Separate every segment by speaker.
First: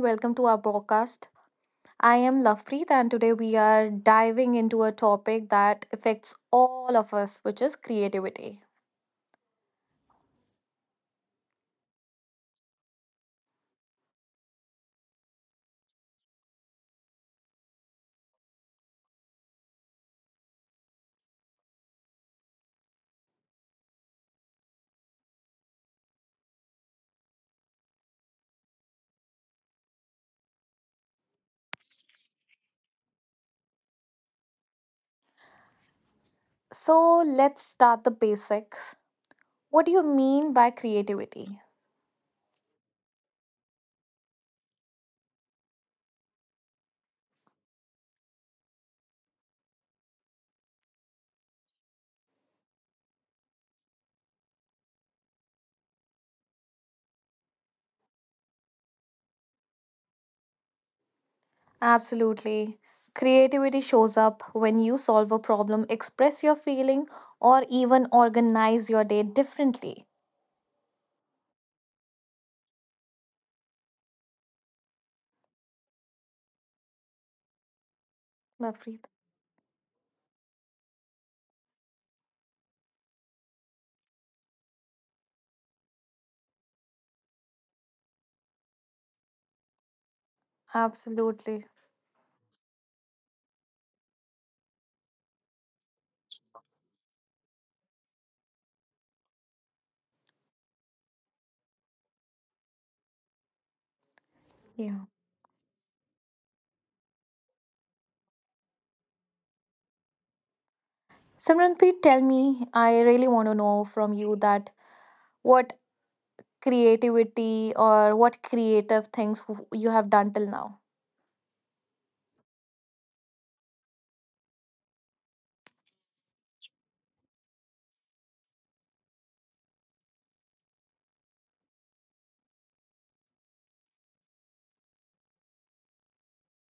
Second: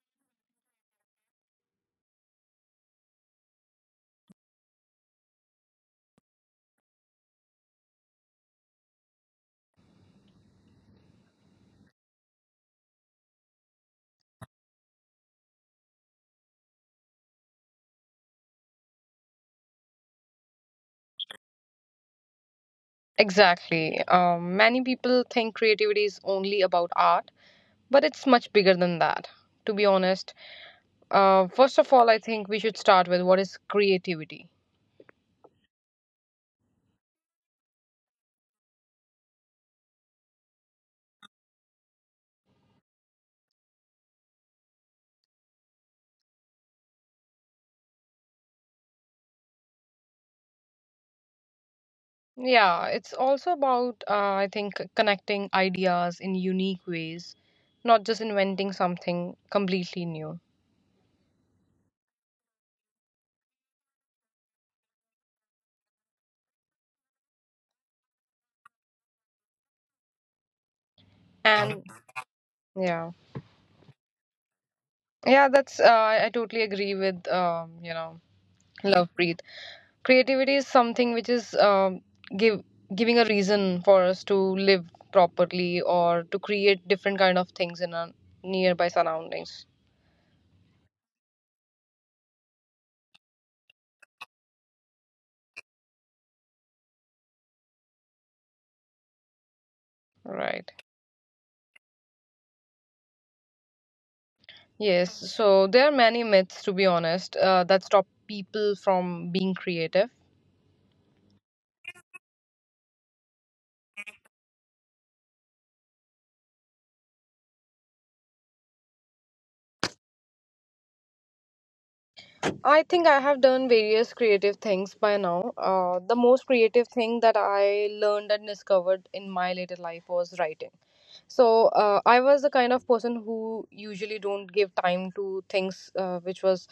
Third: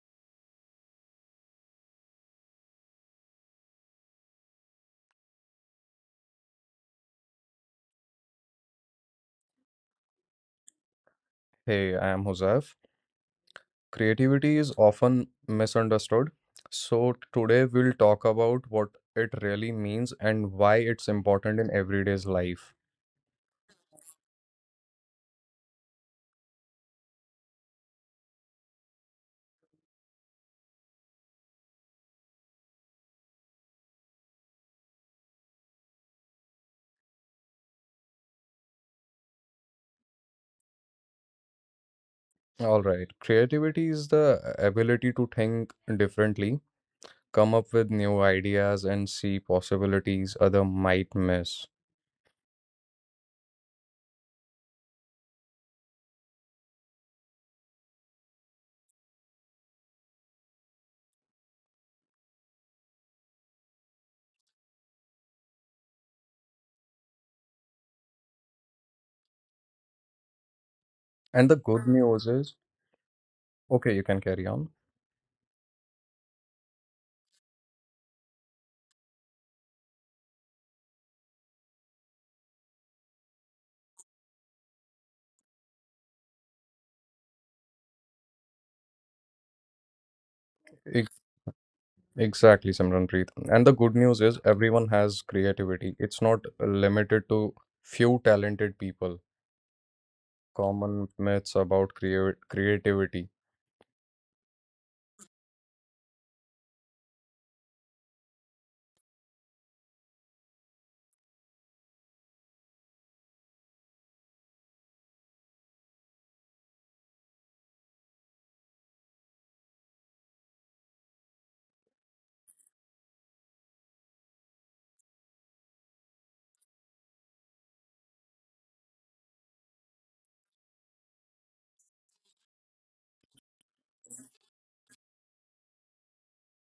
Speaker 1: welcome to our broadcast. I am Lovepreet, and today we are diving into a topic that affects all of us, which is creativity.
Speaker 2: Hey, I am Huzaf. Creativity is often misunderstood. So, today we'll talk about what it really means and why it's important in everyday's life.
Speaker 3: Exactly. Many people think creativity is only about art, but it's much bigger than that, to be honest. First of all, I think we should start with what is creativity?
Speaker 1: So, let's start the basics. What do you mean by creativity?
Speaker 2: All right. Creativity is the ability to think differently, come up with new ideas, and see possibilities other might miss.
Speaker 3: Yeah, it's also about, I think, connecting ideas in unique ways, not just inventing something completely new.
Speaker 1: Absolutely. Creativity shows up when you solve a problem, express your feeling, or even organize your day differently.
Speaker 2: And the
Speaker 3: And
Speaker 2: good news is,
Speaker 3: yeah.
Speaker 2: okay, you can carry on.
Speaker 3: Yeah, that's, I totally agree with
Speaker 1: Lovepreet.
Speaker 3: love Preet. Creativity is something which is give giving a reason for us to live properly or to create different kind of things in our nearby surroundings.
Speaker 2: Ex-
Speaker 1: Absolutely.
Speaker 2: Exactly, Simranpreet. And the good news is, everyone has creativity. It's not limited to few talented people
Speaker 3: Right.
Speaker 2: common myths about creativity.
Speaker 1: Yeah.
Speaker 3: Yes. So there are many myths, to be honest, that stop people from being creative.
Speaker 1: Simranpreet, tell me, I really want to know from you that what creativity or what creative things you have done till now.
Speaker 3: I think I have done various creative things by now. The most creative thing that I learned and discovered in my later life was writing. So I was the kind of person who usually don't give time to things which was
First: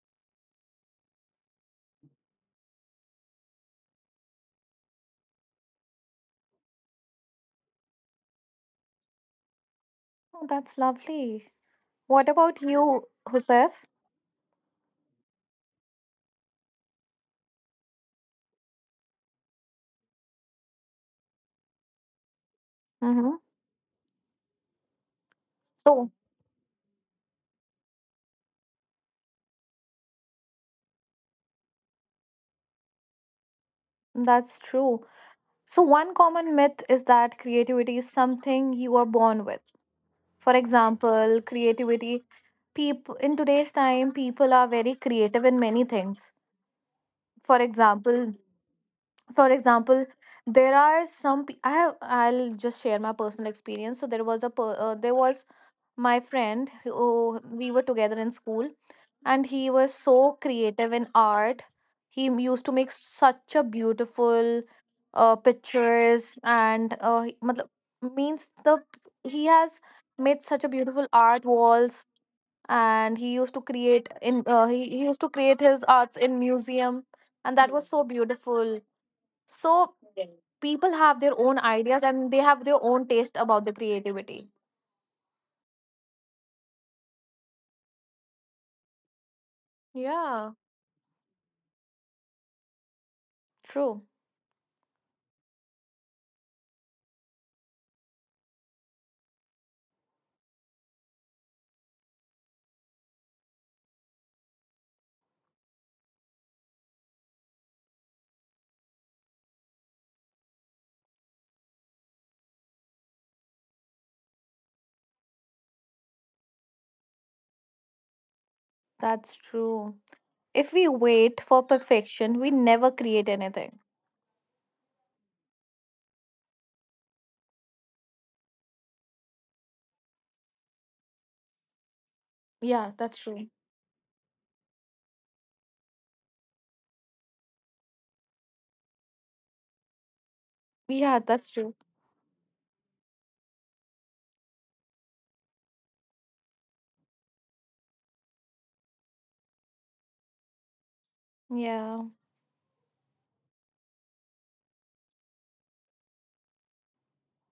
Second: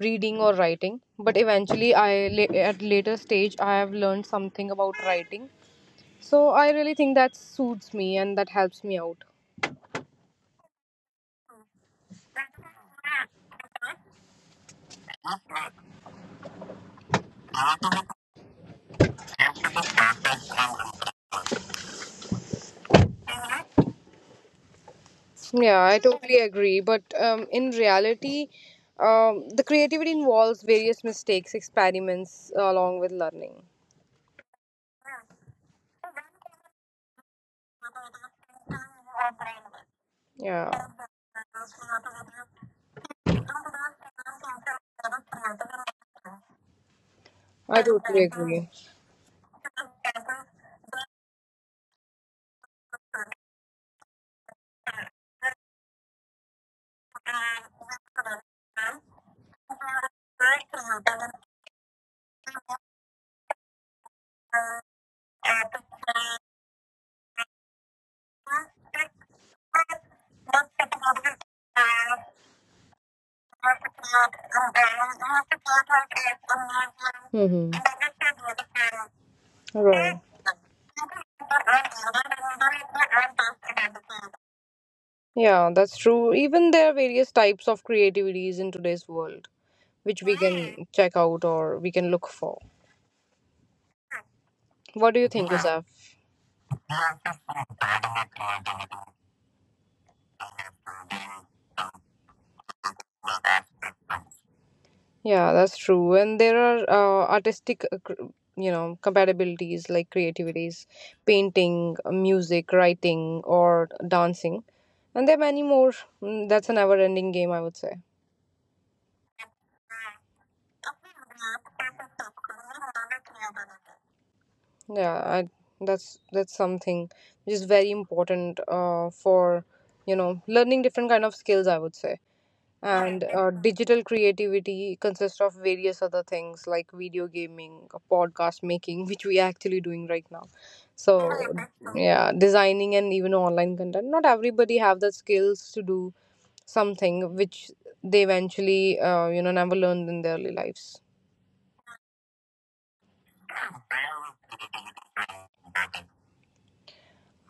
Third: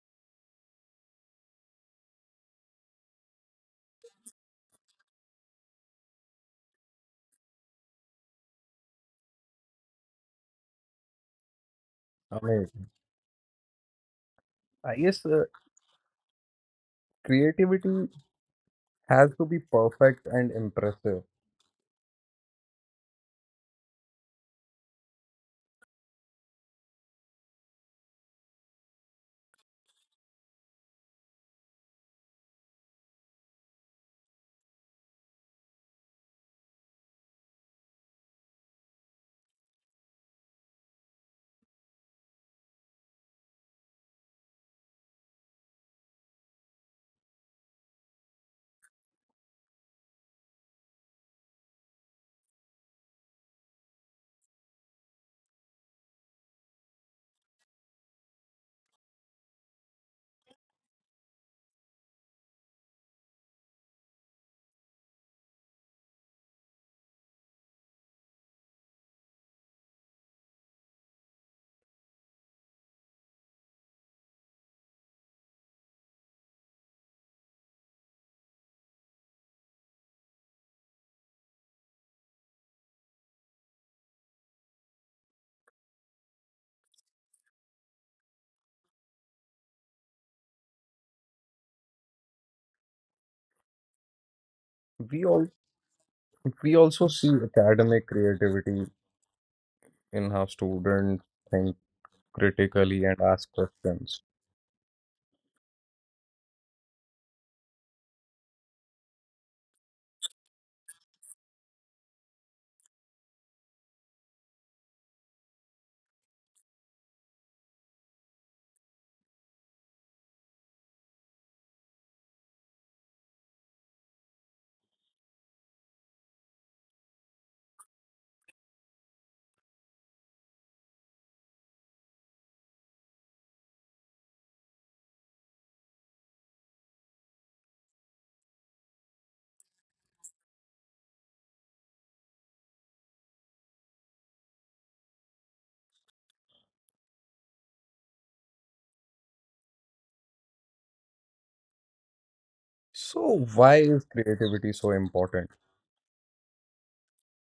Speaker 3: reading or writing. But eventually, at later stage I have learned something about writing. So I really think that suits me and that helps me out.
Speaker 1: Oh, that's lovely. What about
Speaker 2: Amazing.
Speaker 1: you, Husef?
Speaker 2: I guess creativity has to be perfect and impressive.
Speaker 1: Mm-hmm.
Speaker 3: Yeah, I
Speaker 1: So
Speaker 3: totally agree. But in reality, the creativity involves various mistakes, experiments along with learning.
Speaker 1: that's true. So, one common myth is that creativity is something you are born with. For
Speaker 3: Yeah,
Speaker 1: example, creativity, people in today's time, people are very creative in many things. For
Speaker 3: I totally
Speaker 1: example,
Speaker 3: agree.
Speaker 1: for example, there are some. I have. I'll just share my personal experience. So there was a. There was my friend who we were together in school, and he was so creative in art. He used to make such a beautiful pictures, and matlab, means the he has made such a beautiful art walls, and he used to create in he used to create his arts in museum, and that
Speaker 3: Mm-hmm.
Speaker 1: was so beautiful. So
Speaker 3: Right.
Speaker 1: people have their own ideas, and they have their own taste about the creativity.
Speaker 3: Yeah, that's true. Even there are various types of creativities in today's world, which we
Speaker 1: Yeah,
Speaker 3: can check out or we can look for.
Speaker 1: true.
Speaker 3: What do
Speaker 2: We
Speaker 3: you think,
Speaker 2: all
Speaker 3: Usaf?
Speaker 2: we also see academic creativity in how students think critically and ask questions.
Speaker 3: Yeah, that's true. And there are artistic, you know, compatibilities like creativities, painting, music, writing, or dancing. And there are many more. That's a never-ending game, I would say.
Speaker 1: That's true. If we wait for perfection, we never create anything.
Speaker 3: Yeah, I, that's something which is very important for you know, learning different kind of skills, I would say.
Speaker 1: Yeah, that's
Speaker 3: And
Speaker 1: true.
Speaker 3: digital creativity consists of various other things like video gaming, podcast making which we are actually doing right now, so
Speaker 1: Yeah, that's true.
Speaker 3: yeah, designing and even online content. Not everybody have the skills to do something which they eventually, you know, never learned in their early lives.
Speaker 1: Yeah.
Speaker 2: So why is creativity so important?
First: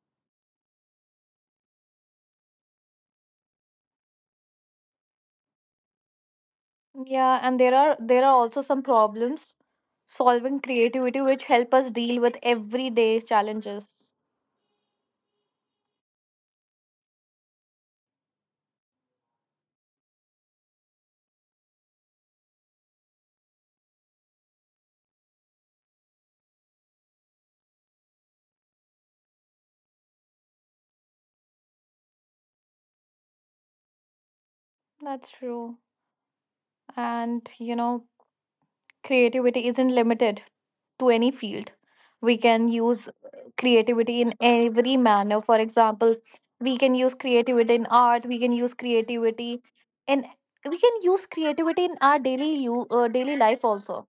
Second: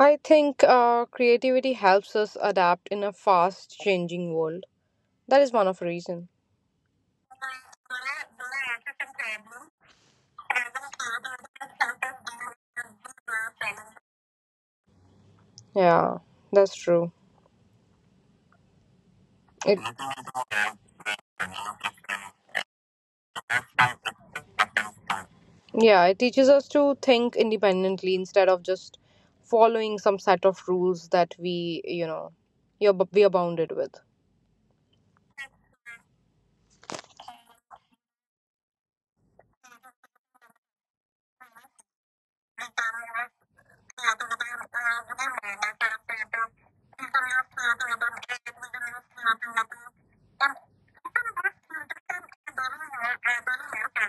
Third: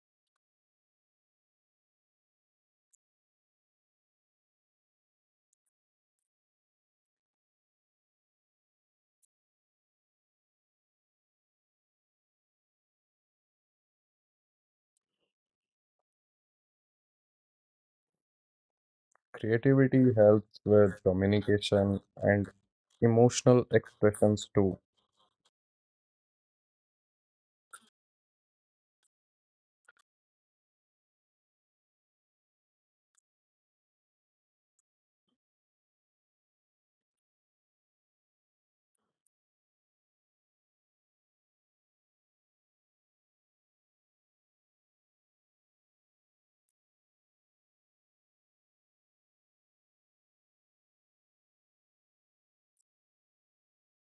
Speaker 3: I think creativity helps us adapt in a fast changing world. That is one of the reason.
Speaker 1: Yeah, and there are also some problems solving creativity which help us deal with everyday challenges.
Speaker 3: Yeah, that's true.
Speaker 2: Creativity helps with communication and emotional expressions too.
Speaker 3: Yeah, it teaches us to think independently instead of just following some set of rules that we, you know, we are bounded with.
Speaker 1: That's true. And you know, creativity isn't limited to any field. We can use creativity in every manner. For example, we can use creativity in art, we can use creativity in, we can use creativity in our daily life also.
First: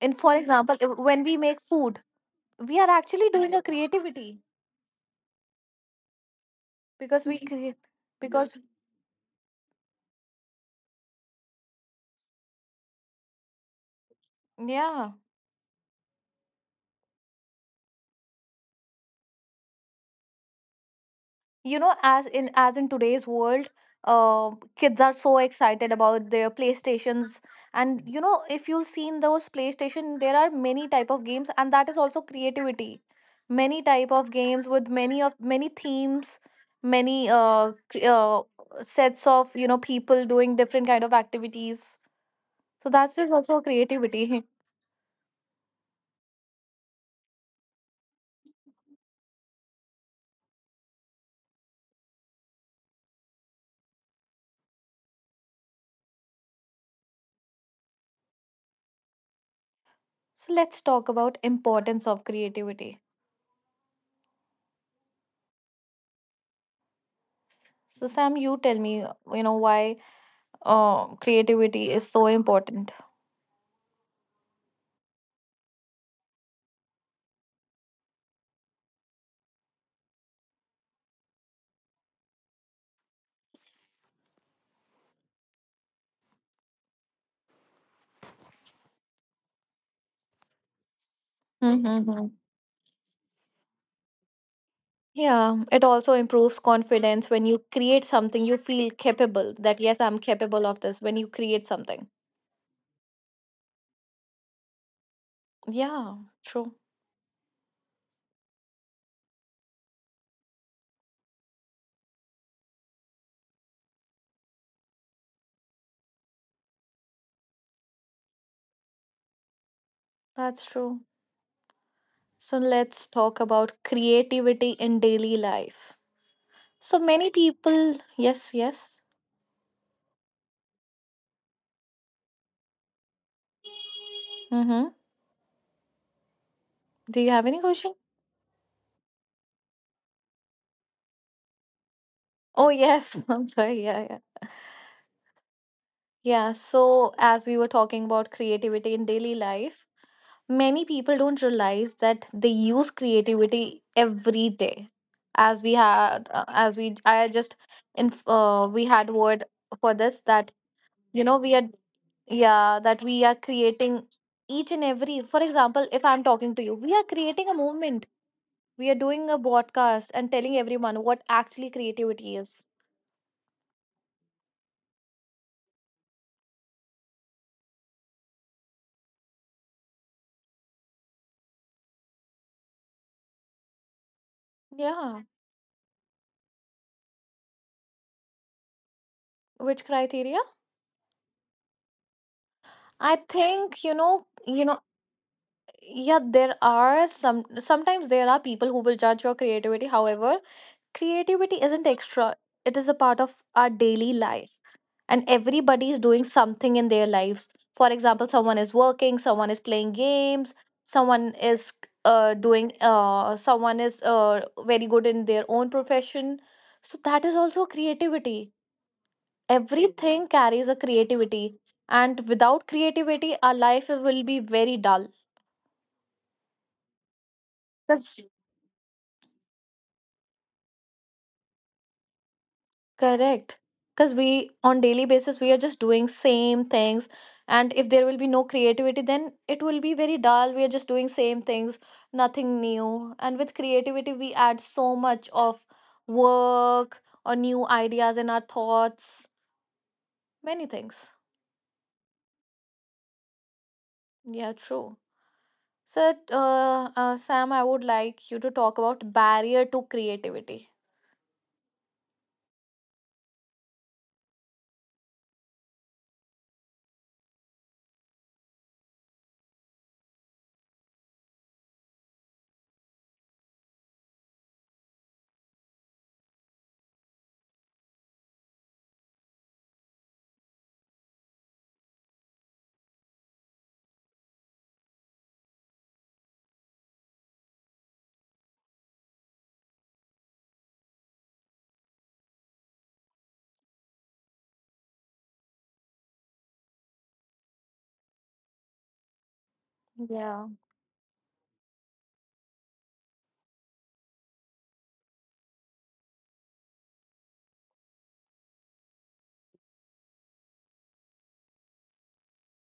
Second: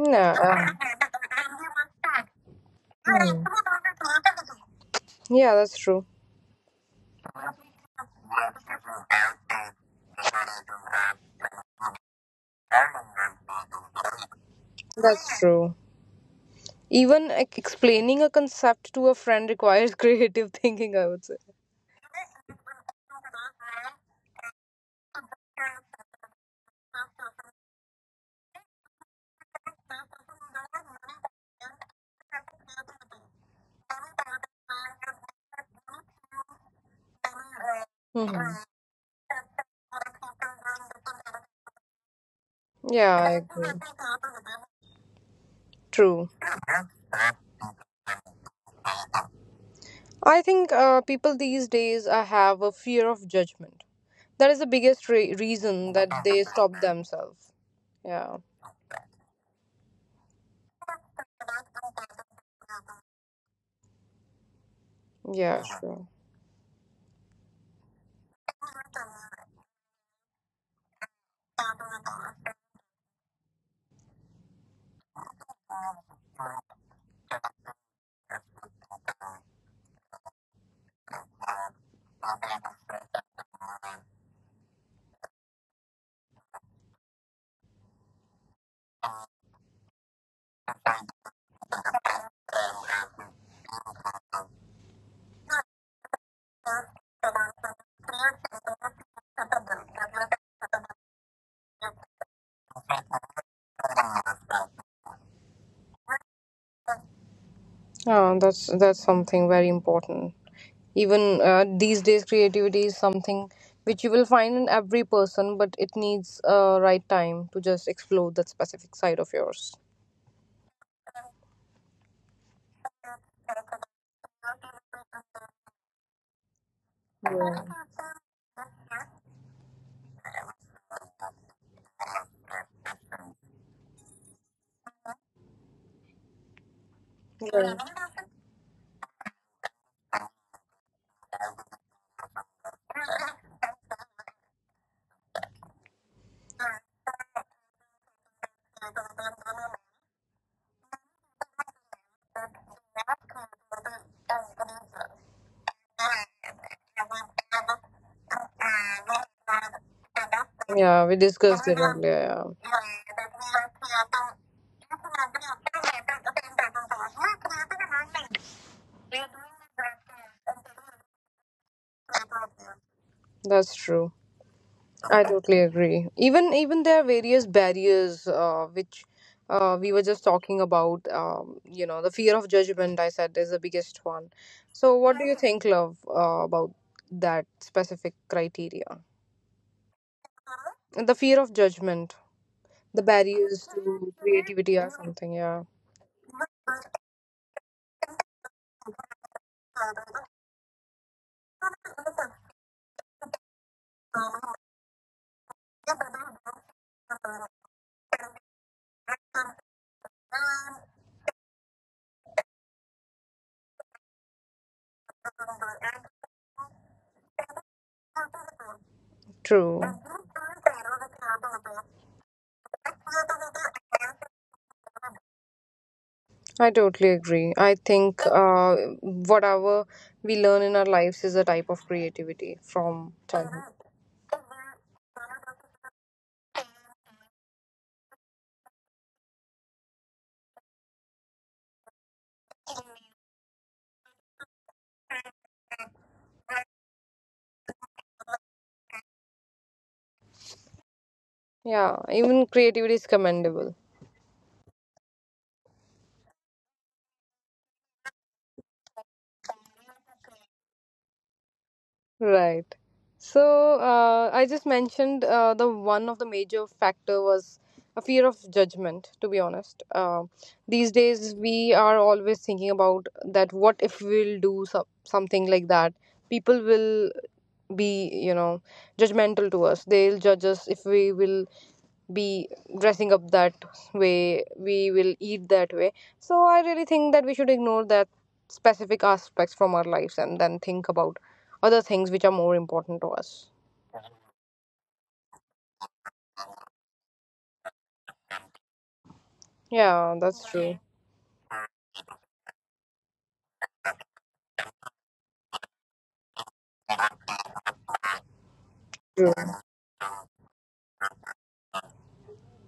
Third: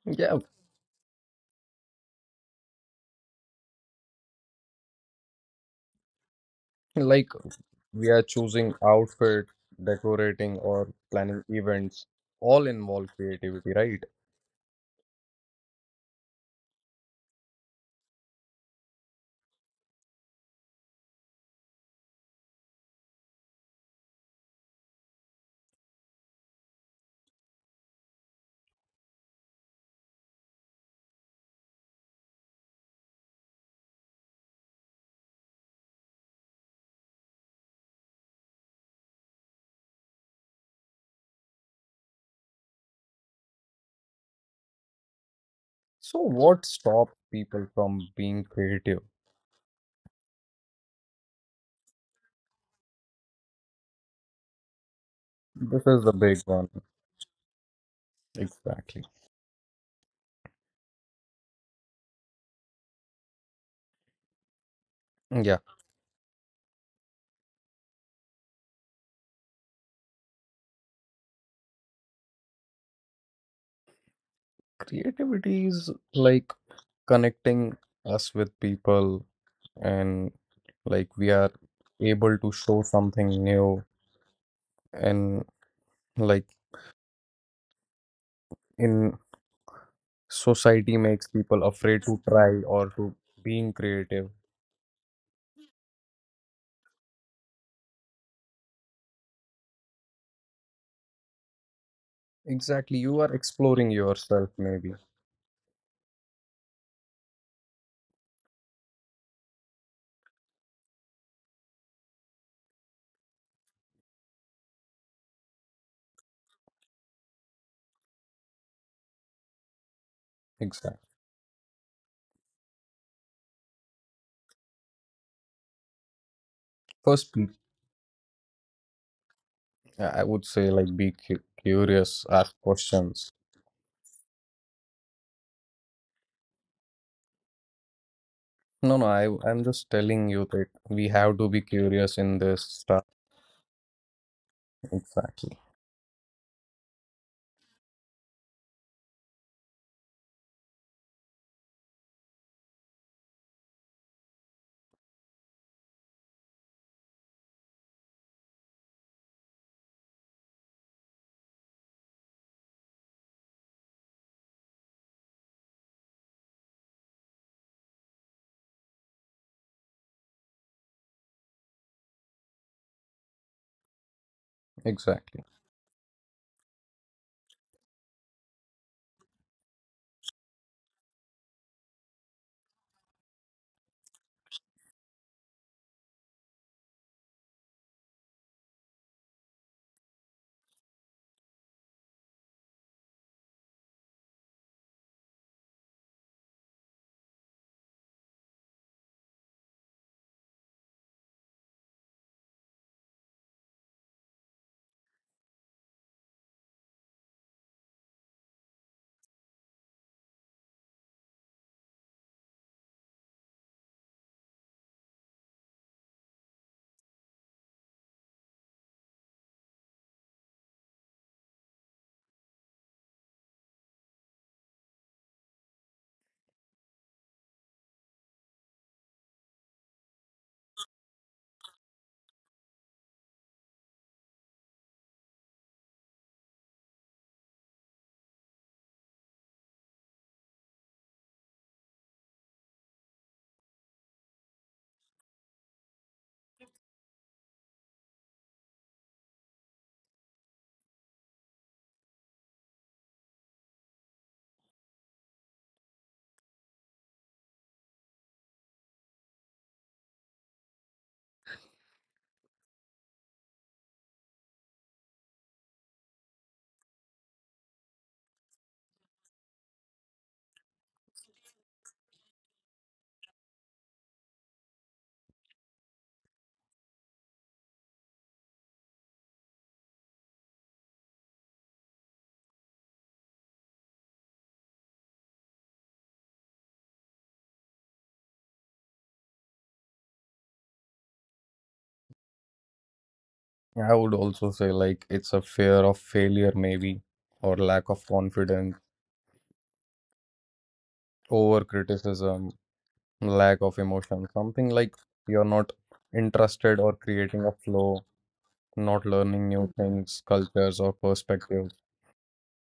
Speaker 1: And for
Speaker 2: Yeah,
Speaker 1: example,
Speaker 3: um,
Speaker 1: when we make food, we are actually
Speaker 3: hmm.
Speaker 1: doing a creativity
Speaker 3: Yeah, that's true.
Speaker 1: because
Speaker 2: like
Speaker 1: we create
Speaker 2: we are
Speaker 1: because,
Speaker 2: choosing outfit, decorating, or planning events. All involve creativity, right?
Speaker 1: yeah,
Speaker 3: That's true. Even like, explaining a concept to a friend requires creative thinking, I would say.
Speaker 1: you know, as in today's world, uh, kids are so excited about their playstations. And you know, if you've seen those playstation, there are many type of games, and that is also creativity. Many type of games with many of many themes, many
Speaker 3: Mhm.
Speaker 1: sets of, you know, people doing different kind of activities, so
Speaker 3: Yeah,
Speaker 1: that's
Speaker 3: I
Speaker 1: just also
Speaker 3: agree.
Speaker 1: creativity
Speaker 2: So,
Speaker 3: True.
Speaker 2: what stops people from being creative?
Speaker 3: I think people these days have a fear of judgment. That is the biggest
Speaker 2: This
Speaker 3: reason
Speaker 2: is
Speaker 3: that
Speaker 2: the big
Speaker 3: they
Speaker 2: one.
Speaker 3: stop themselves. Yeah,
Speaker 2: Exactly.
Speaker 1: so let's talk about importance of creativity.
Speaker 2: Yeah.
Speaker 3: yeah, sure.
Speaker 1: So Sam, you tell me, you know, why creativity is so important.
Speaker 2: Creativity is like connecting us with people, and like we are able to show something new, and like in society makes people afraid to
Speaker 1: Mm-hmm.
Speaker 2: try or to being creative.
Speaker 1: Yeah, it also improves confidence. When you create something, you feel capable that, yes, I'm capable of this when you create something.
Speaker 2: Exactly, you are exploring yourself, maybe.
Speaker 1: Yeah, true.
Speaker 3: That's something very important. Even these days, creativity is something which you will find in every person, but it needs a right time to just explore that specific side of yours.
Speaker 1: That's
Speaker 2: Exactly.
Speaker 1: true. So let's talk about creativity in daily life. So many
Speaker 2: First,
Speaker 3: Yeah.
Speaker 1: people, yes, yes.
Speaker 2: I would say like be curious, ask questions.
Speaker 1: Mm-hmm. Do you have any
Speaker 3: Yeah.
Speaker 1: question?
Speaker 2: No, no, I'm just telling you that we have to be curious in this
Speaker 1: Oh,
Speaker 2: stuff.
Speaker 1: yes. I'm sorry. Yeah, yeah.
Speaker 2: Exactly,
Speaker 1: Yeah. So, as we were talking about creativity in daily life, many people don't realize that they use creativity every day, as we had as we I just in we had word for this that,
Speaker 3: Yeah, we
Speaker 1: you know, we
Speaker 3: discussed
Speaker 1: are,
Speaker 3: it earlier. Yeah,
Speaker 1: yeah, that we are creating each and every. For example, if I'm talking to you, we are creating a movement. We are doing a broadcast and telling everyone what actually creativity is.
Speaker 3: that's true. I
Speaker 2: exactly.
Speaker 3: totally agree. Even even there are various barriers which we were just talking about. You know, the fear of judgment. I said is the biggest one. So, what do
Speaker 1: Yeah.
Speaker 3: you think, love, about that specific criteria?
Speaker 1: Which criteria?
Speaker 3: The fear of judgment, the
Speaker 1: I
Speaker 3: barriers
Speaker 1: think,
Speaker 3: to
Speaker 1: you
Speaker 3: creativity
Speaker 1: know,
Speaker 3: or something. Yeah,
Speaker 1: yeah, there are some sometimes there are people who will judge your creativity. However, creativity isn't extra, it is a part of our daily life. And everybody is doing something in their lives. For example, someone is working, someone is playing games, someone is someone is very good in their own profession. So that is also creativity.
Speaker 3: true.
Speaker 1: Everything carries a creativity. And without creativity, our life will be very dull.
Speaker 3: I totally agree. I
Speaker 1: Yes.
Speaker 3: think whatever we learn in our lives is a type of creativity from
Speaker 1: Correct.
Speaker 3: childhood.
Speaker 1: Because we, on daily basis, we are just doing same things. And if there will be no creativity, then it will be very dull. We are just doing same things, nothing new. And with creativity, we add so much of work or new ideas in our thoughts, many things.
Speaker 3: Yeah, even creativity is commendable.
Speaker 1: Yeah, true. So, Sam, I would like you to talk about barrier to creativity.
Speaker 3: Right. So I just mentioned the one of the major factor was a fear of judgment. To be honest, these days we are always thinking about that. What if we'll do some, something like that? People will be, you know, judgmental to us. They'll judge us if we will be dressing up that way, we will eat that way. So I really think that we should ignore that specific aspects from our lives and then think about other things which are more important to us.
Speaker 2: I would also say like it's a fear of failure, maybe, or lack of confidence,
Speaker 3: Yeah, that's
Speaker 1: Yeah.
Speaker 3: true.
Speaker 2: over criticism, lack of emotion, something like you're not interested or creating a flow, not learning
Speaker 3: True.
Speaker 2: new things, cultures, or perspectives.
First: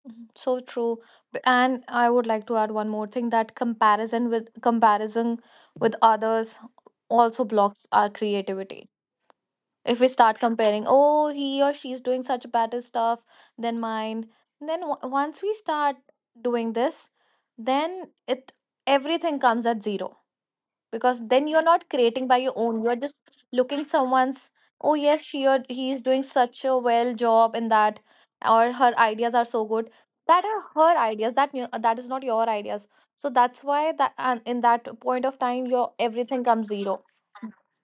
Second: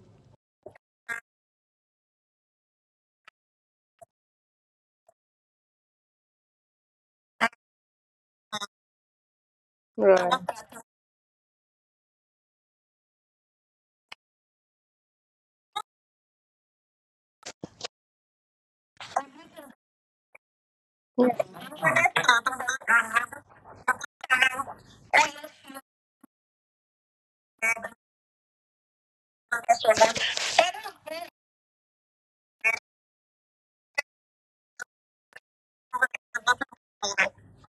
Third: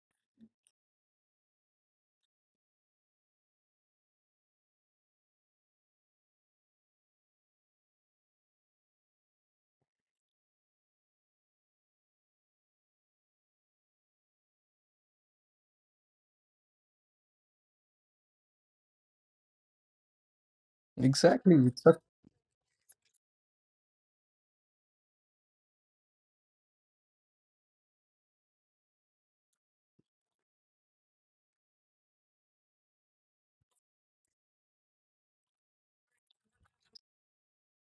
Speaker 1: Mhm. So true. And I would like to add one more thing, that comparison with others also blocks our creativity. If we start
Speaker 3: Right.
Speaker 1: comparing, oh, he or she is doing such better stuff than mine, then w once we start doing this, then it, everything comes at zero, because then
Speaker 2: Exactly.
Speaker 1: you're
Speaker 2: It's
Speaker 1: not
Speaker 2: a
Speaker 1: creating by your own, you're just looking someone's. Oh yes, she or he is doing such a well job in that, or her ideas are so good. That are her ideas, that is not your ideas. So that's why that, and in that point of time your everything comes zero,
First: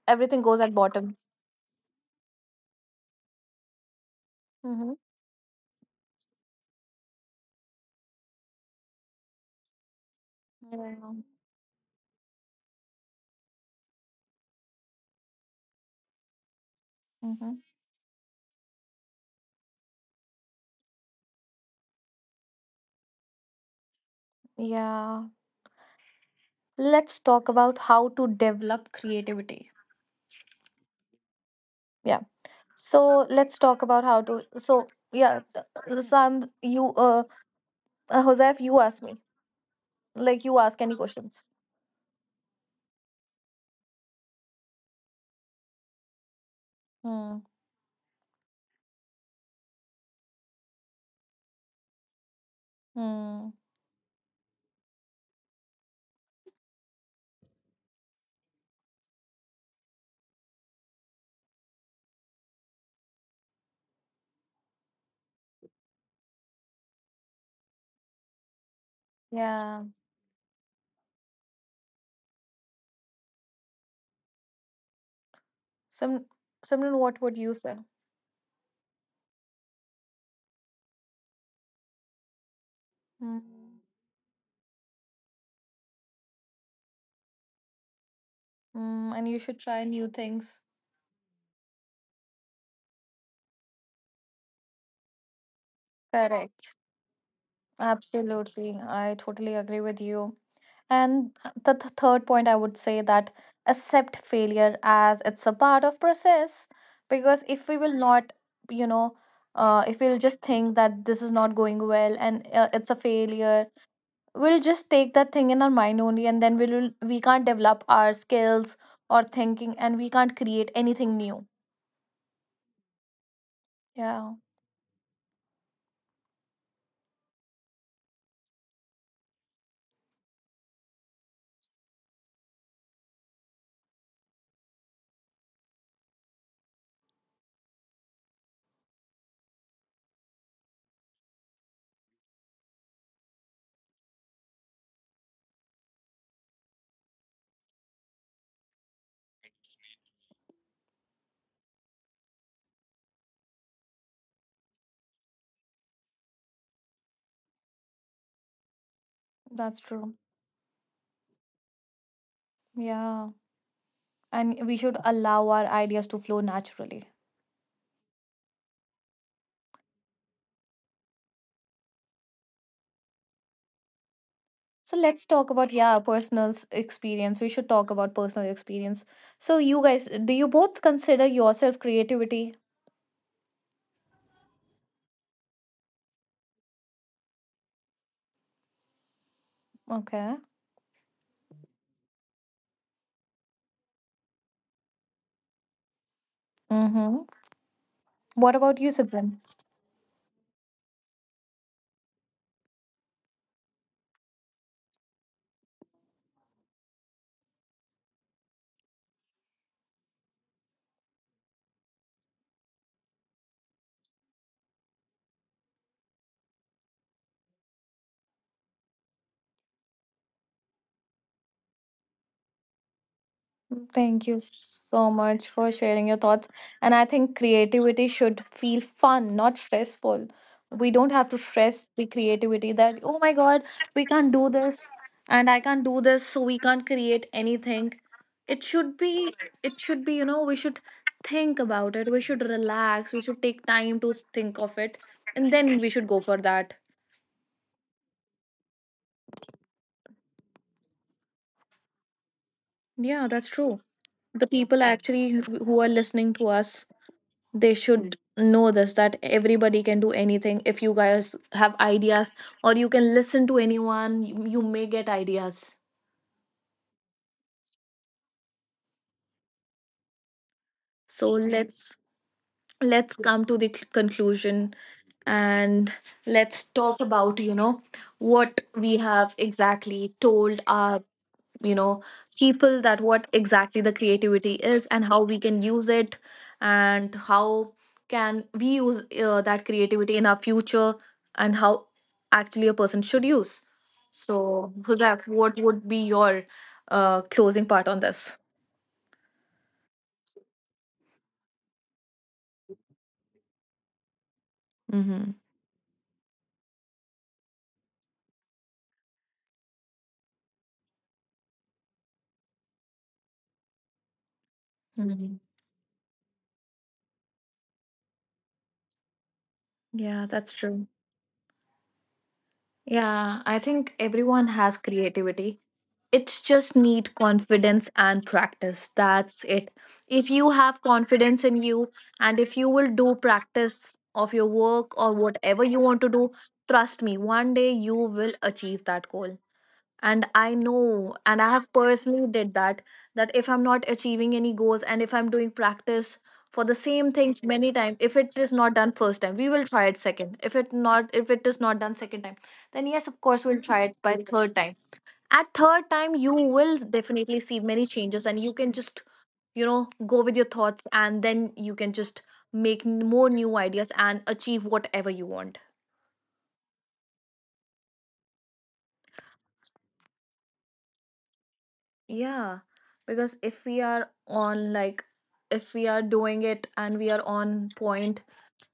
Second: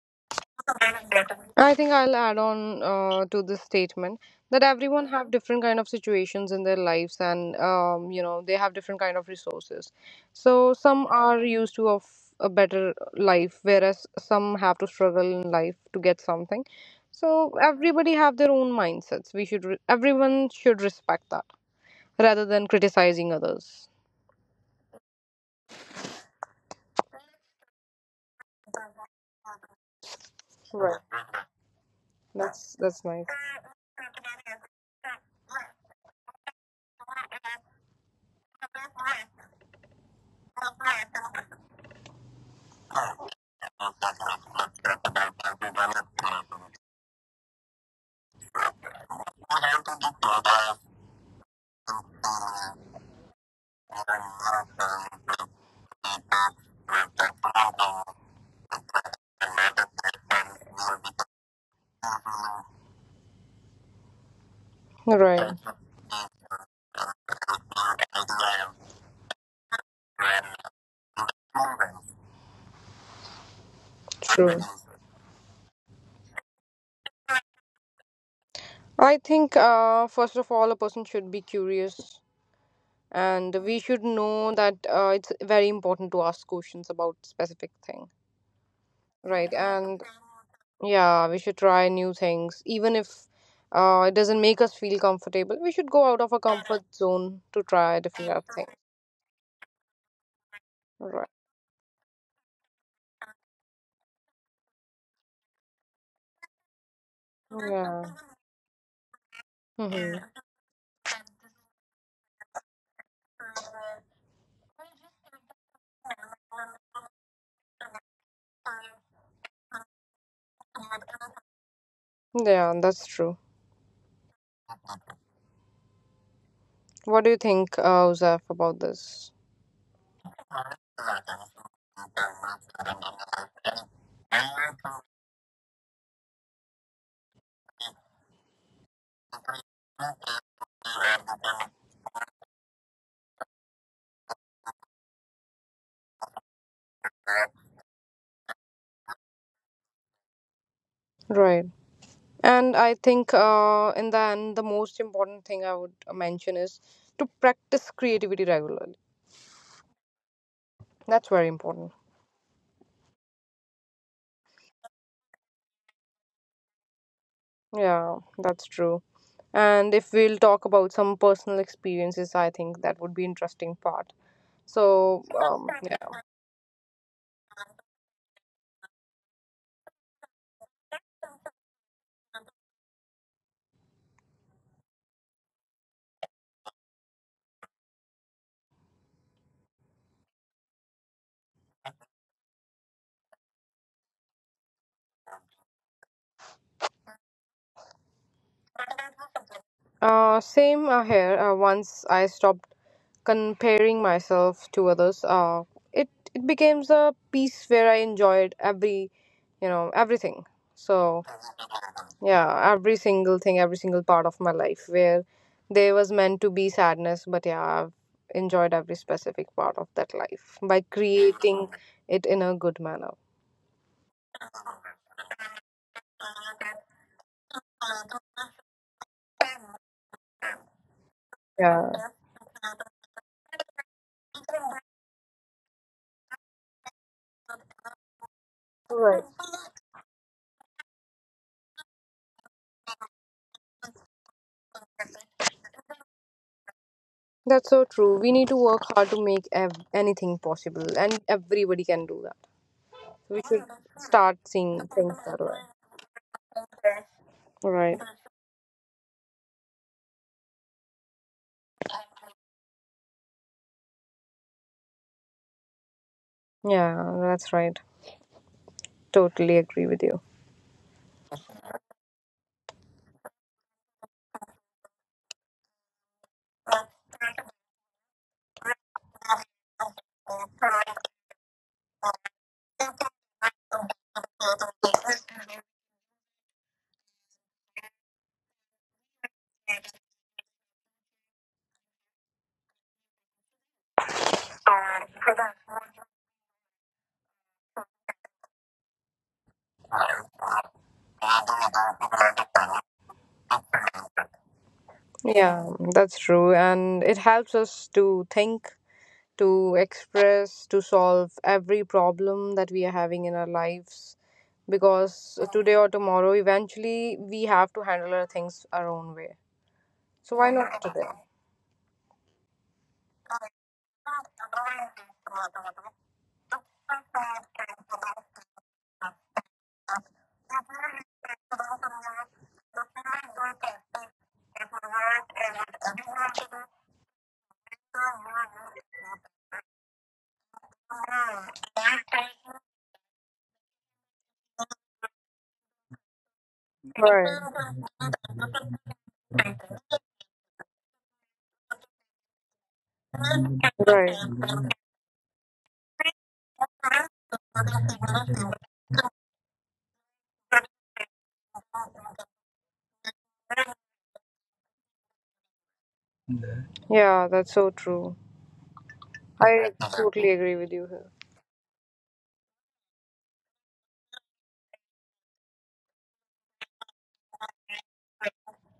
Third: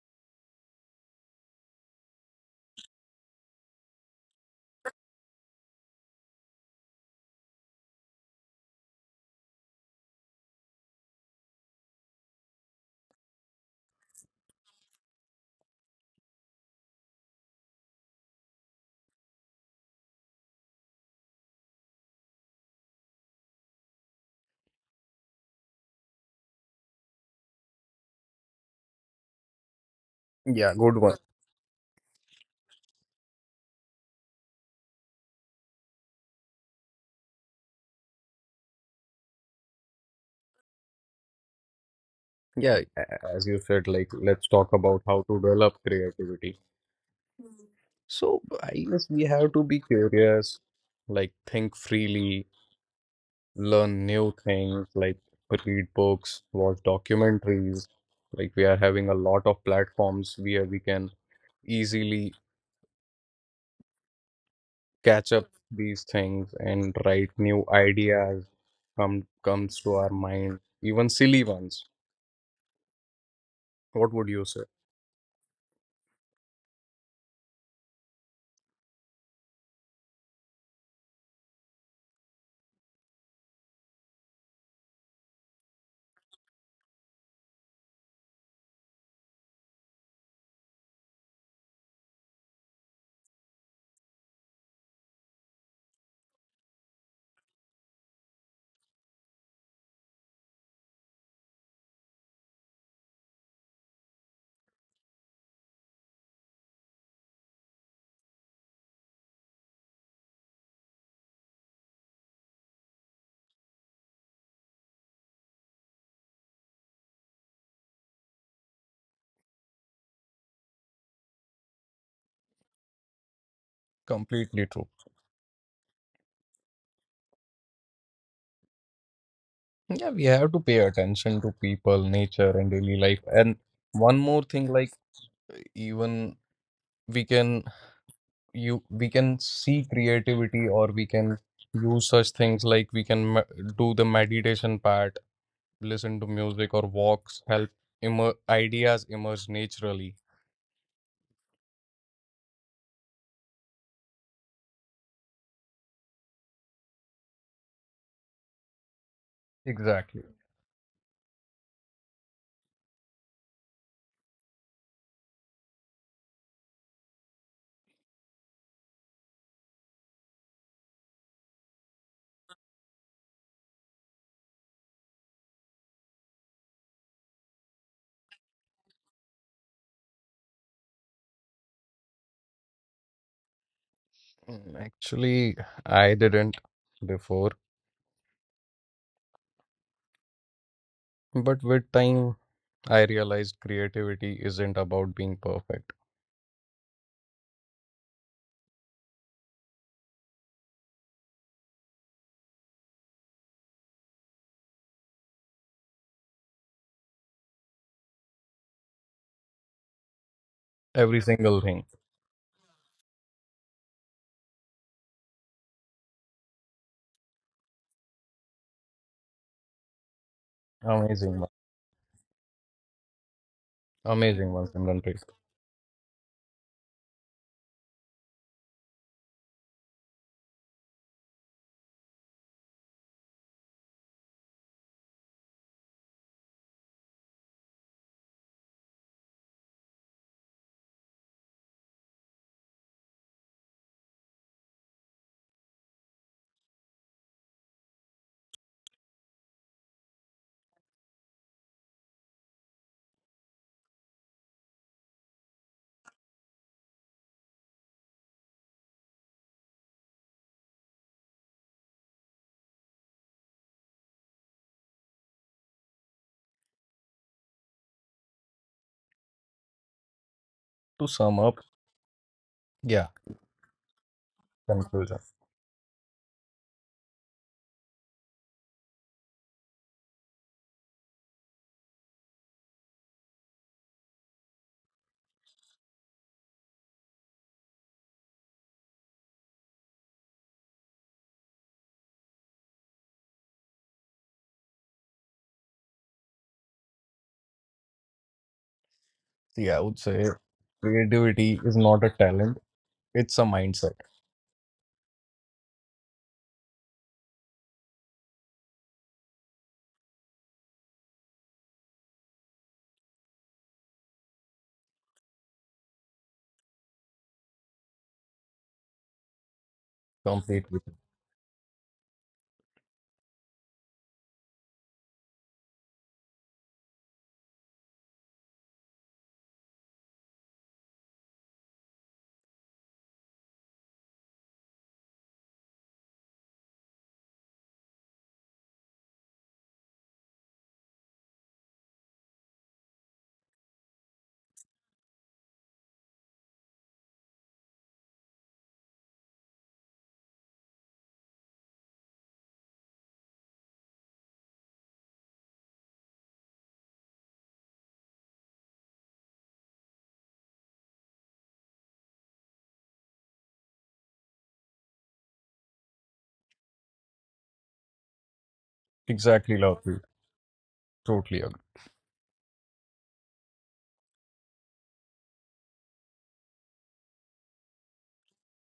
Speaker 1: everything goes at bottom.
Speaker 3: I think I'll add on to this statement that
Speaker 1: Mm-hmm.
Speaker 3: everyone have different kind of situations in their lives, and you know they have different kind of resources. So some
Speaker 1: Yeah.
Speaker 3: are used to of a better life, whereas some have to struggle in life to get something. So
Speaker 1: Mm-hmm.
Speaker 3: everybody have their own mindsets. Everyone should respect that rather than criticizing others.
Speaker 1: Yeah, let's talk about how to develop creativity.
Speaker 2: yeah,
Speaker 3: Right.
Speaker 2: good one.
Speaker 1: Yeah, so
Speaker 3: That's nice.
Speaker 1: let's talk about how to, so yeah, th- some you uh, Josef, you ask me. Like you ask any questions.
Speaker 2: Yeah, as you said, like let's talk about how to develop creativity.
Speaker 1: Hmm.
Speaker 2: So I guess we have to be curious, like think freely,
Speaker 1: Hmm.
Speaker 2: learn new things, like read books, watch documentaries. Like we are having a lot of platforms where we can easily catch
Speaker 3: Right.
Speaker 2: up these things and write new ideas comes
Speaker 1: Yeah.
Speaker 2: to our mind, even silly ones. What would you
Speaker 3: True.
Speaker 2: say?
Speaker 1: Some, Simran, what would you say?
Speaker 3: I think first of all, a person should be curious
Speaker 1: Hmm.
Speaker 3: and we should know that it's very important to ask questions about specific thing.
Speaker 1: Hmm. And you
Speaker 3: Right.
Speaker 1: should try
Speaker 3: And
Speaker 1: new things.
Speaker 3: yeah, we should try new things, even if it doesn't make us feel comfortable. We should go out of our
Speaker 1: Correct.
Speaker 3: comfort zone to try different apps.
Speaker 1: Absolutely. I totally agree with you.
Speaker 3: Right.
Speaker 1: And third point I would say that accept failure as it's a part of process, because if we will
Speaker 3: Yeah.
Speaker 1: not, you know, if we'll
Speaker 3: Hmm.
Speaker 1: just think that this is not going well and it's a failure, we'll just take that thing in our mind only, and then we will, we can't develop our skills or thinking, and we can't create anything new.
Speaker 3: Yeah, that's true.
Speaker 1: Yeah,
Speaker 2: Completely true.
Speaker 3: What do you think, Uzaf, about this?
Speaker 2: Yeah, we have to pay attention to people, nature, and daily life. And one more thing, like even we can you we can see creativity, or we can use such things like we can do the meditation part, listen to music, or walks help immer ideas emerge naturally.
Speaker 3: Right. And I think in the end the most important thing I would mention is to practice creativity regularly.
Speaker 1: that's true.
Speaker 2: Exactly.
Speaker 3: That's very important.
Speaker 1: Yeah, and we should allow our ideas to flow naturally.
Speaker 3: Yeah, that's true. And if we'll talk about some personal experiences, I think that would be interesting part.
Speaker 1: So
Speaker 3: So
Speaker 1: let's talk about, yeah,
Speaker 3: yeah.
Speaker 1: personal experience. We should talk about personal experience. So you guys, do you both consider yourself creativity?
Speaker 2: Mm, actually, I didn't before,
Speaker 1: Okay.
Speaker 2: but with time, I realized creativity isn't about being perfect.
Speaker 1: Mm-hmm. What about you, Sibrin?
Speaker 3: Same here. Once I stopped comparing myself to others, it it becomes a piece where I enjoyed every, you know, everything.
Speaker 2: Every
Speaker 3: So
Speaker 2: single thing.
Speaker 3: yeah, every single thing, every single part of my life where there was meant to be sadness. But yeah, I've enjoyed every specific part of that life by
Speaker 2: Amazing.
Speaker 3: creating it in a good manner.
Speaker 1: Thank you
Speaker 2: Amazing one, Simran.
Speaker 1: so
Speaker 2: Please.
Speaker 1: much for sharing your thoughts. And I think creativity should feel fun, not stressful. We don't have to
Speaker 3: Yeah.
Speaker 1: stress the creativity that, oh my God, we can't do this and I can't do this, so we can't create anything. It should
Speaker 3: Right.
Speaker 1: be, it should be, you know, we should think about it. We should relax. We should take time to think of it. And then we should go for that.
Speaker 3: That's so true. We need to work hard to make anything possible, and everybody can do that.
Speaker 1: Yeah,
Speaker 3: We
Speaker 1: that's
Speaker 3: should
Speaker 1: true.
Speaker 3: start
Speaker 1: The
Speaker 3: seeing
Speaker 1: people
Speaker 3: things
Speaker 1: actually
Speaker 3: that
Speaker 1: who
Speaker 3: way.
Speaker 1: who are listening to us, they
Speaker 3: Right.
Speaker 1: should know this, that everybody can do anything. If you guys have ideas, or you can listen to anyone, you may get ideas.
Speaker 3: Yeah, that's right. Totally agree with you.
Speaker 2: To
Speaker 1: So
Speaker 2: sum up, yeah,
Speaker 1: let's come to the conclusion,
Speaker 2: conclusion.
Speaker 1: and let's talk about, you know, what we have exactly told our, you know, people, that what exactly the creativity is and how we can use it, and how can we use that creativity in our future, and how actually a person should use. So Hudak, what would be your closing part on this?
Speaker 2: See, I would say creativity is not a talent, it's a mindset.
Speaker 1: Mm-hmm.
Speaker 3: Yeah, that's true. And it helps us to think, to express, to solve every problem that we are having in our lives. Because
Speaker 1: Mhm.
Speaker 3: today or tomorrow, eventually, we have to handle our things our own way.
Speaker 1: Yeah,
Speaker 3: So why
Speaker 1: that's
Speaker 2: Completely.
Speaker 3: not
Speaker 1: true.
Speaker 3: today?
Speaker 1: Yeah, I think everyone has creativity. It's just need confidence and practice, that's it. If you have confidence in you, and if you will do practice of your work or whatever you want to do, trust me, one day you will achieve that goal. And I know, and I have personally did that, that if I'm not achieving any goals and if I'm doing practice for the same
Speaker 3: Right.
Speaker 1: things many times, if it is not done first time we will try it second, if it not, if it is not done second time, then yes, of course, we'll try it
Speaker 3: Right.
Speaker 1: by third time. At third time you will definitely see many changes, and you can just, you know, go with your thoughts, and then you can just make more new ideas and achieve whatever you want.
Speaker 3: Yeah, that's so true.
Speaker 2: Exactly,
Speaker 3: I
Speaker 2: lovely.
Speaker 3: totally agree with you here.
Speaker 2: Totally agree.
Speaker 1: Yeah, because if we are on like, if we are doing it and we are on point,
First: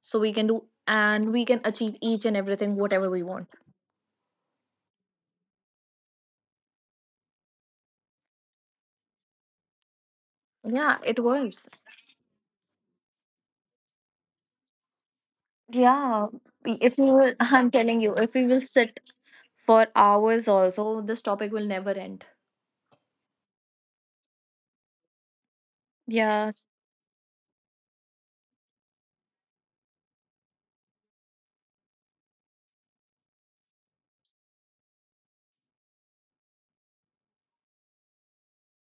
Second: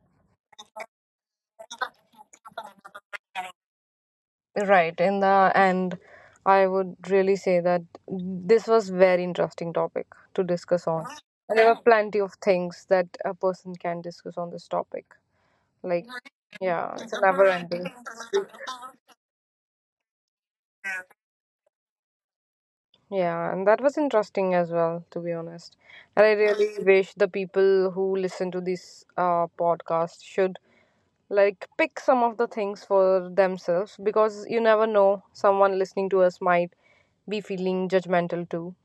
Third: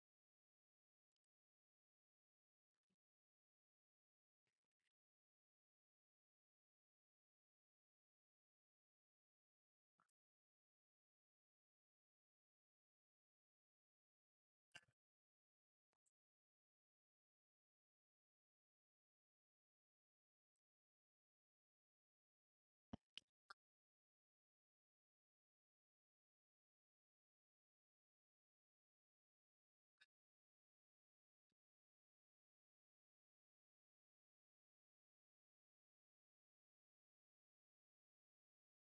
Speaker 1: so we can do and we can achieve each and everything whatever we want.
Speaker 3: Right. In the end, I would really say that this was very interesting topic to discuss
Speaker 1: Yeah,
Speaker 3: on.
Speaker 1: it
Speaker 3: And there
Speaker 1: was.
Speaker 3: are plenty of things that a person can discuss on this topic. Like,
Speaker 1: Yeah,
Speaker 3: yeah,
Speaker 1: if we
Speaker 3: it's a
Speaker 1: will
Speaker 3: never
Speaker 1: I'm
Speaker 3: ending.
Speaker 1: telling you, if we will sit for hours also, this topic will never end.
Speaker 3: Yeah, and that was interesting as well, to be honest. And I
Speaker 1: Yeah.
Speaker 3: really wish the people who listen to this podcast should like pick some of the things for themselves, because you never know, someone listening to us might be feeling judgmental too.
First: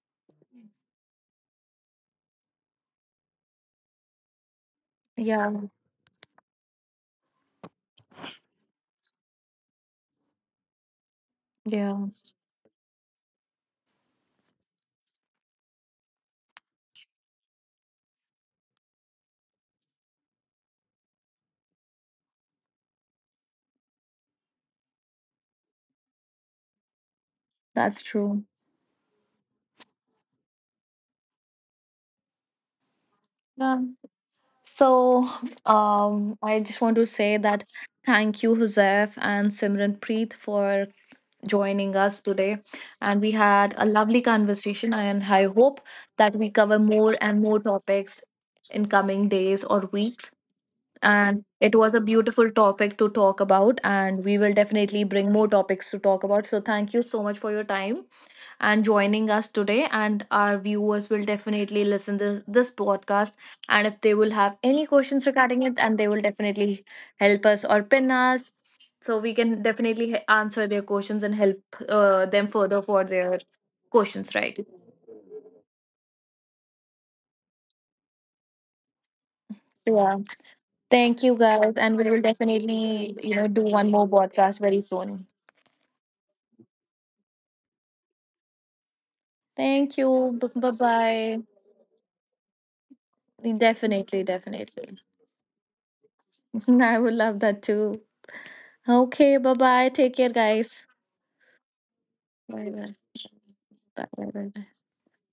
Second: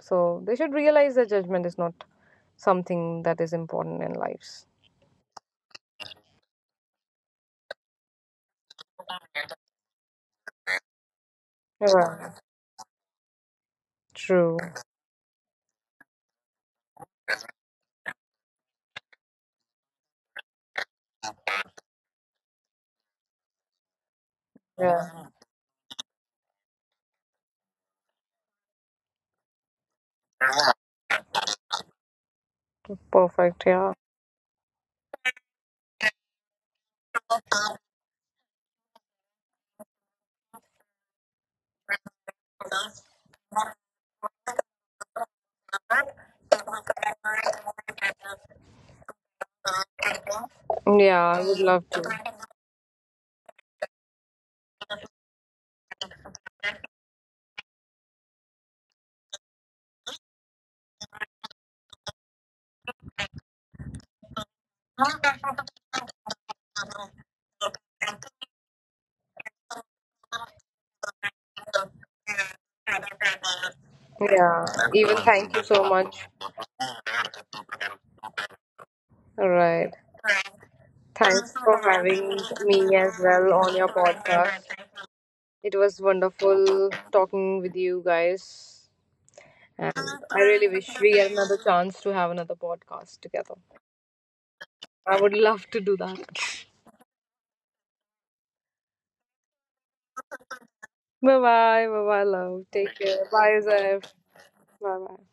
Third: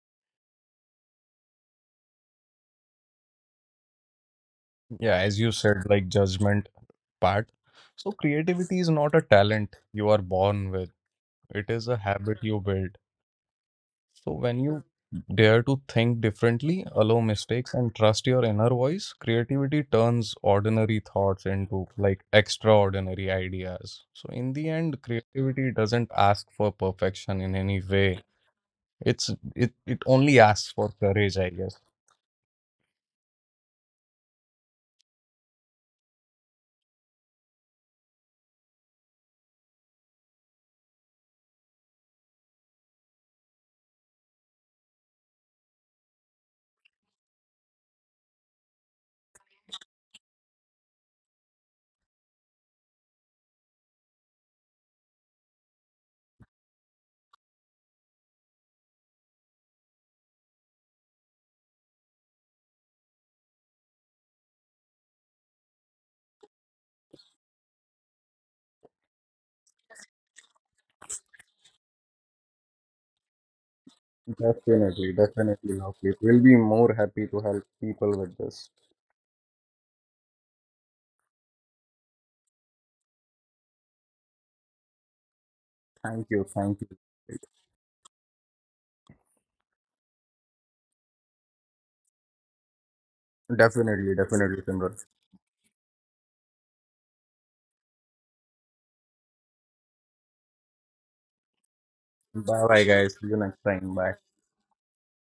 Speaker 3: So they should realize that judgment is not something that is important in lives.
Speaker 2: Yeah, as
Speaker 1: Yeah,
Speaker 2: you said, like judgment part. So, creativity is not a talent you are born with, it is
Speaker 1: yeah,
Speaker 2: a
Speaker 3: Yeah,
Speaker 2: habit you build. So
Speaker 3: true.
Speaker 2: when you dare to think differently, allow mistakes, and trust your inner voice, creativity turns ordinary thoughts into like extraordinary ideas. So in the end,
Speaker 3: Yeah,
Speaker 2: creativity doesn't ask for perfection in any
Speaker 1: that's
Speaker 2: way.
Speaker 1: true.
Speaker 2: It's it only asks for courage, I guess.
Speaker 3: perfect,
Speaker 1: Yeah.
Speaker 3: yeah.
Speaker 1: So, I just want to say that thank you, Huzef and Simran Preet, for joining us today. And we had a lovely conversation, and I hope that we cover more and more topics in coming days or weeks.
Speaker 3: Yeah, I
Speaker 1: And
Speaker 3: would
Speaker 1: it
Speaker 3: love
Speaker 1: was a
Speaker 3: to.
Speaker 1: beautiful topic to talk about, and we will definitely bring more topics to talk about. So, thank you so much for your time and joining us today. And our viewers will definitely listen to this podcast, and if they will have any questions regarding it, and they will definitely help us or pin us, so we can definitely answer their questions and help them further for their questions, right?
Speaker 3: Yeah,
Speaker 2: Definitely,
Speaker 3: even thank you
Speaker 2: definitely,
Speaker 3: so
Speaker 2: Lockheed.
Speaker 3: much.
Speaker 2: We'll be more happy to help people with this.
Speaker 3: All right.
Speaker 1: So yeah, thank you
Speaker 3: Thanks
Speaker 1: guys,
Speaker 3: for
Speaker 1: and we will
Speaker 3: having me
Speaker 1: definitely,
Speaker 3: as
Speaker 1: you know,
Speaker 3: well
Speaker 1: do
Speaker 3: on your
Speaker 1: one more podcast
Speaker 3: podcast.
Speaker 1: very soon.
Speaker 3: It was
Speaker 2: Thank you, thank you.
Speaker 3: wonderful talking with you guys. And
Speaker 1: Thank you,
Speaker 3: I really
Speaker 1: bye
Speaker 3: wish we get
Speaker 1: bye.
Speaker 3: another chance to have another podcast together.
Speaker 2: Definitely,
Speaker 1: Definitely,
Speaker 2: definitely,
Speaker 1: definitely.
Speaker 2: Simran.
Speaker 3: I would love to do that.
Speaker 1: I would love that too. Okay, bye bye, take care guys.
Speaker 3: Bye bye. Bye bye,
Speaker 2: Bye
Speaker 3: love.
Speaker 1: Wait a
Speaker 2: bye,
Speaker 3: Take
Speaker 1: minute.
Speaker 2: guys.
Speaker 3: care.
Speaker 2: See you
Speaker 3: Bye,
Speaker 2: next time.
Speaker 3: Zeph.
Speaker 2: Bye.
Speaker 1: Wait a
Speaker 3: Bye bye.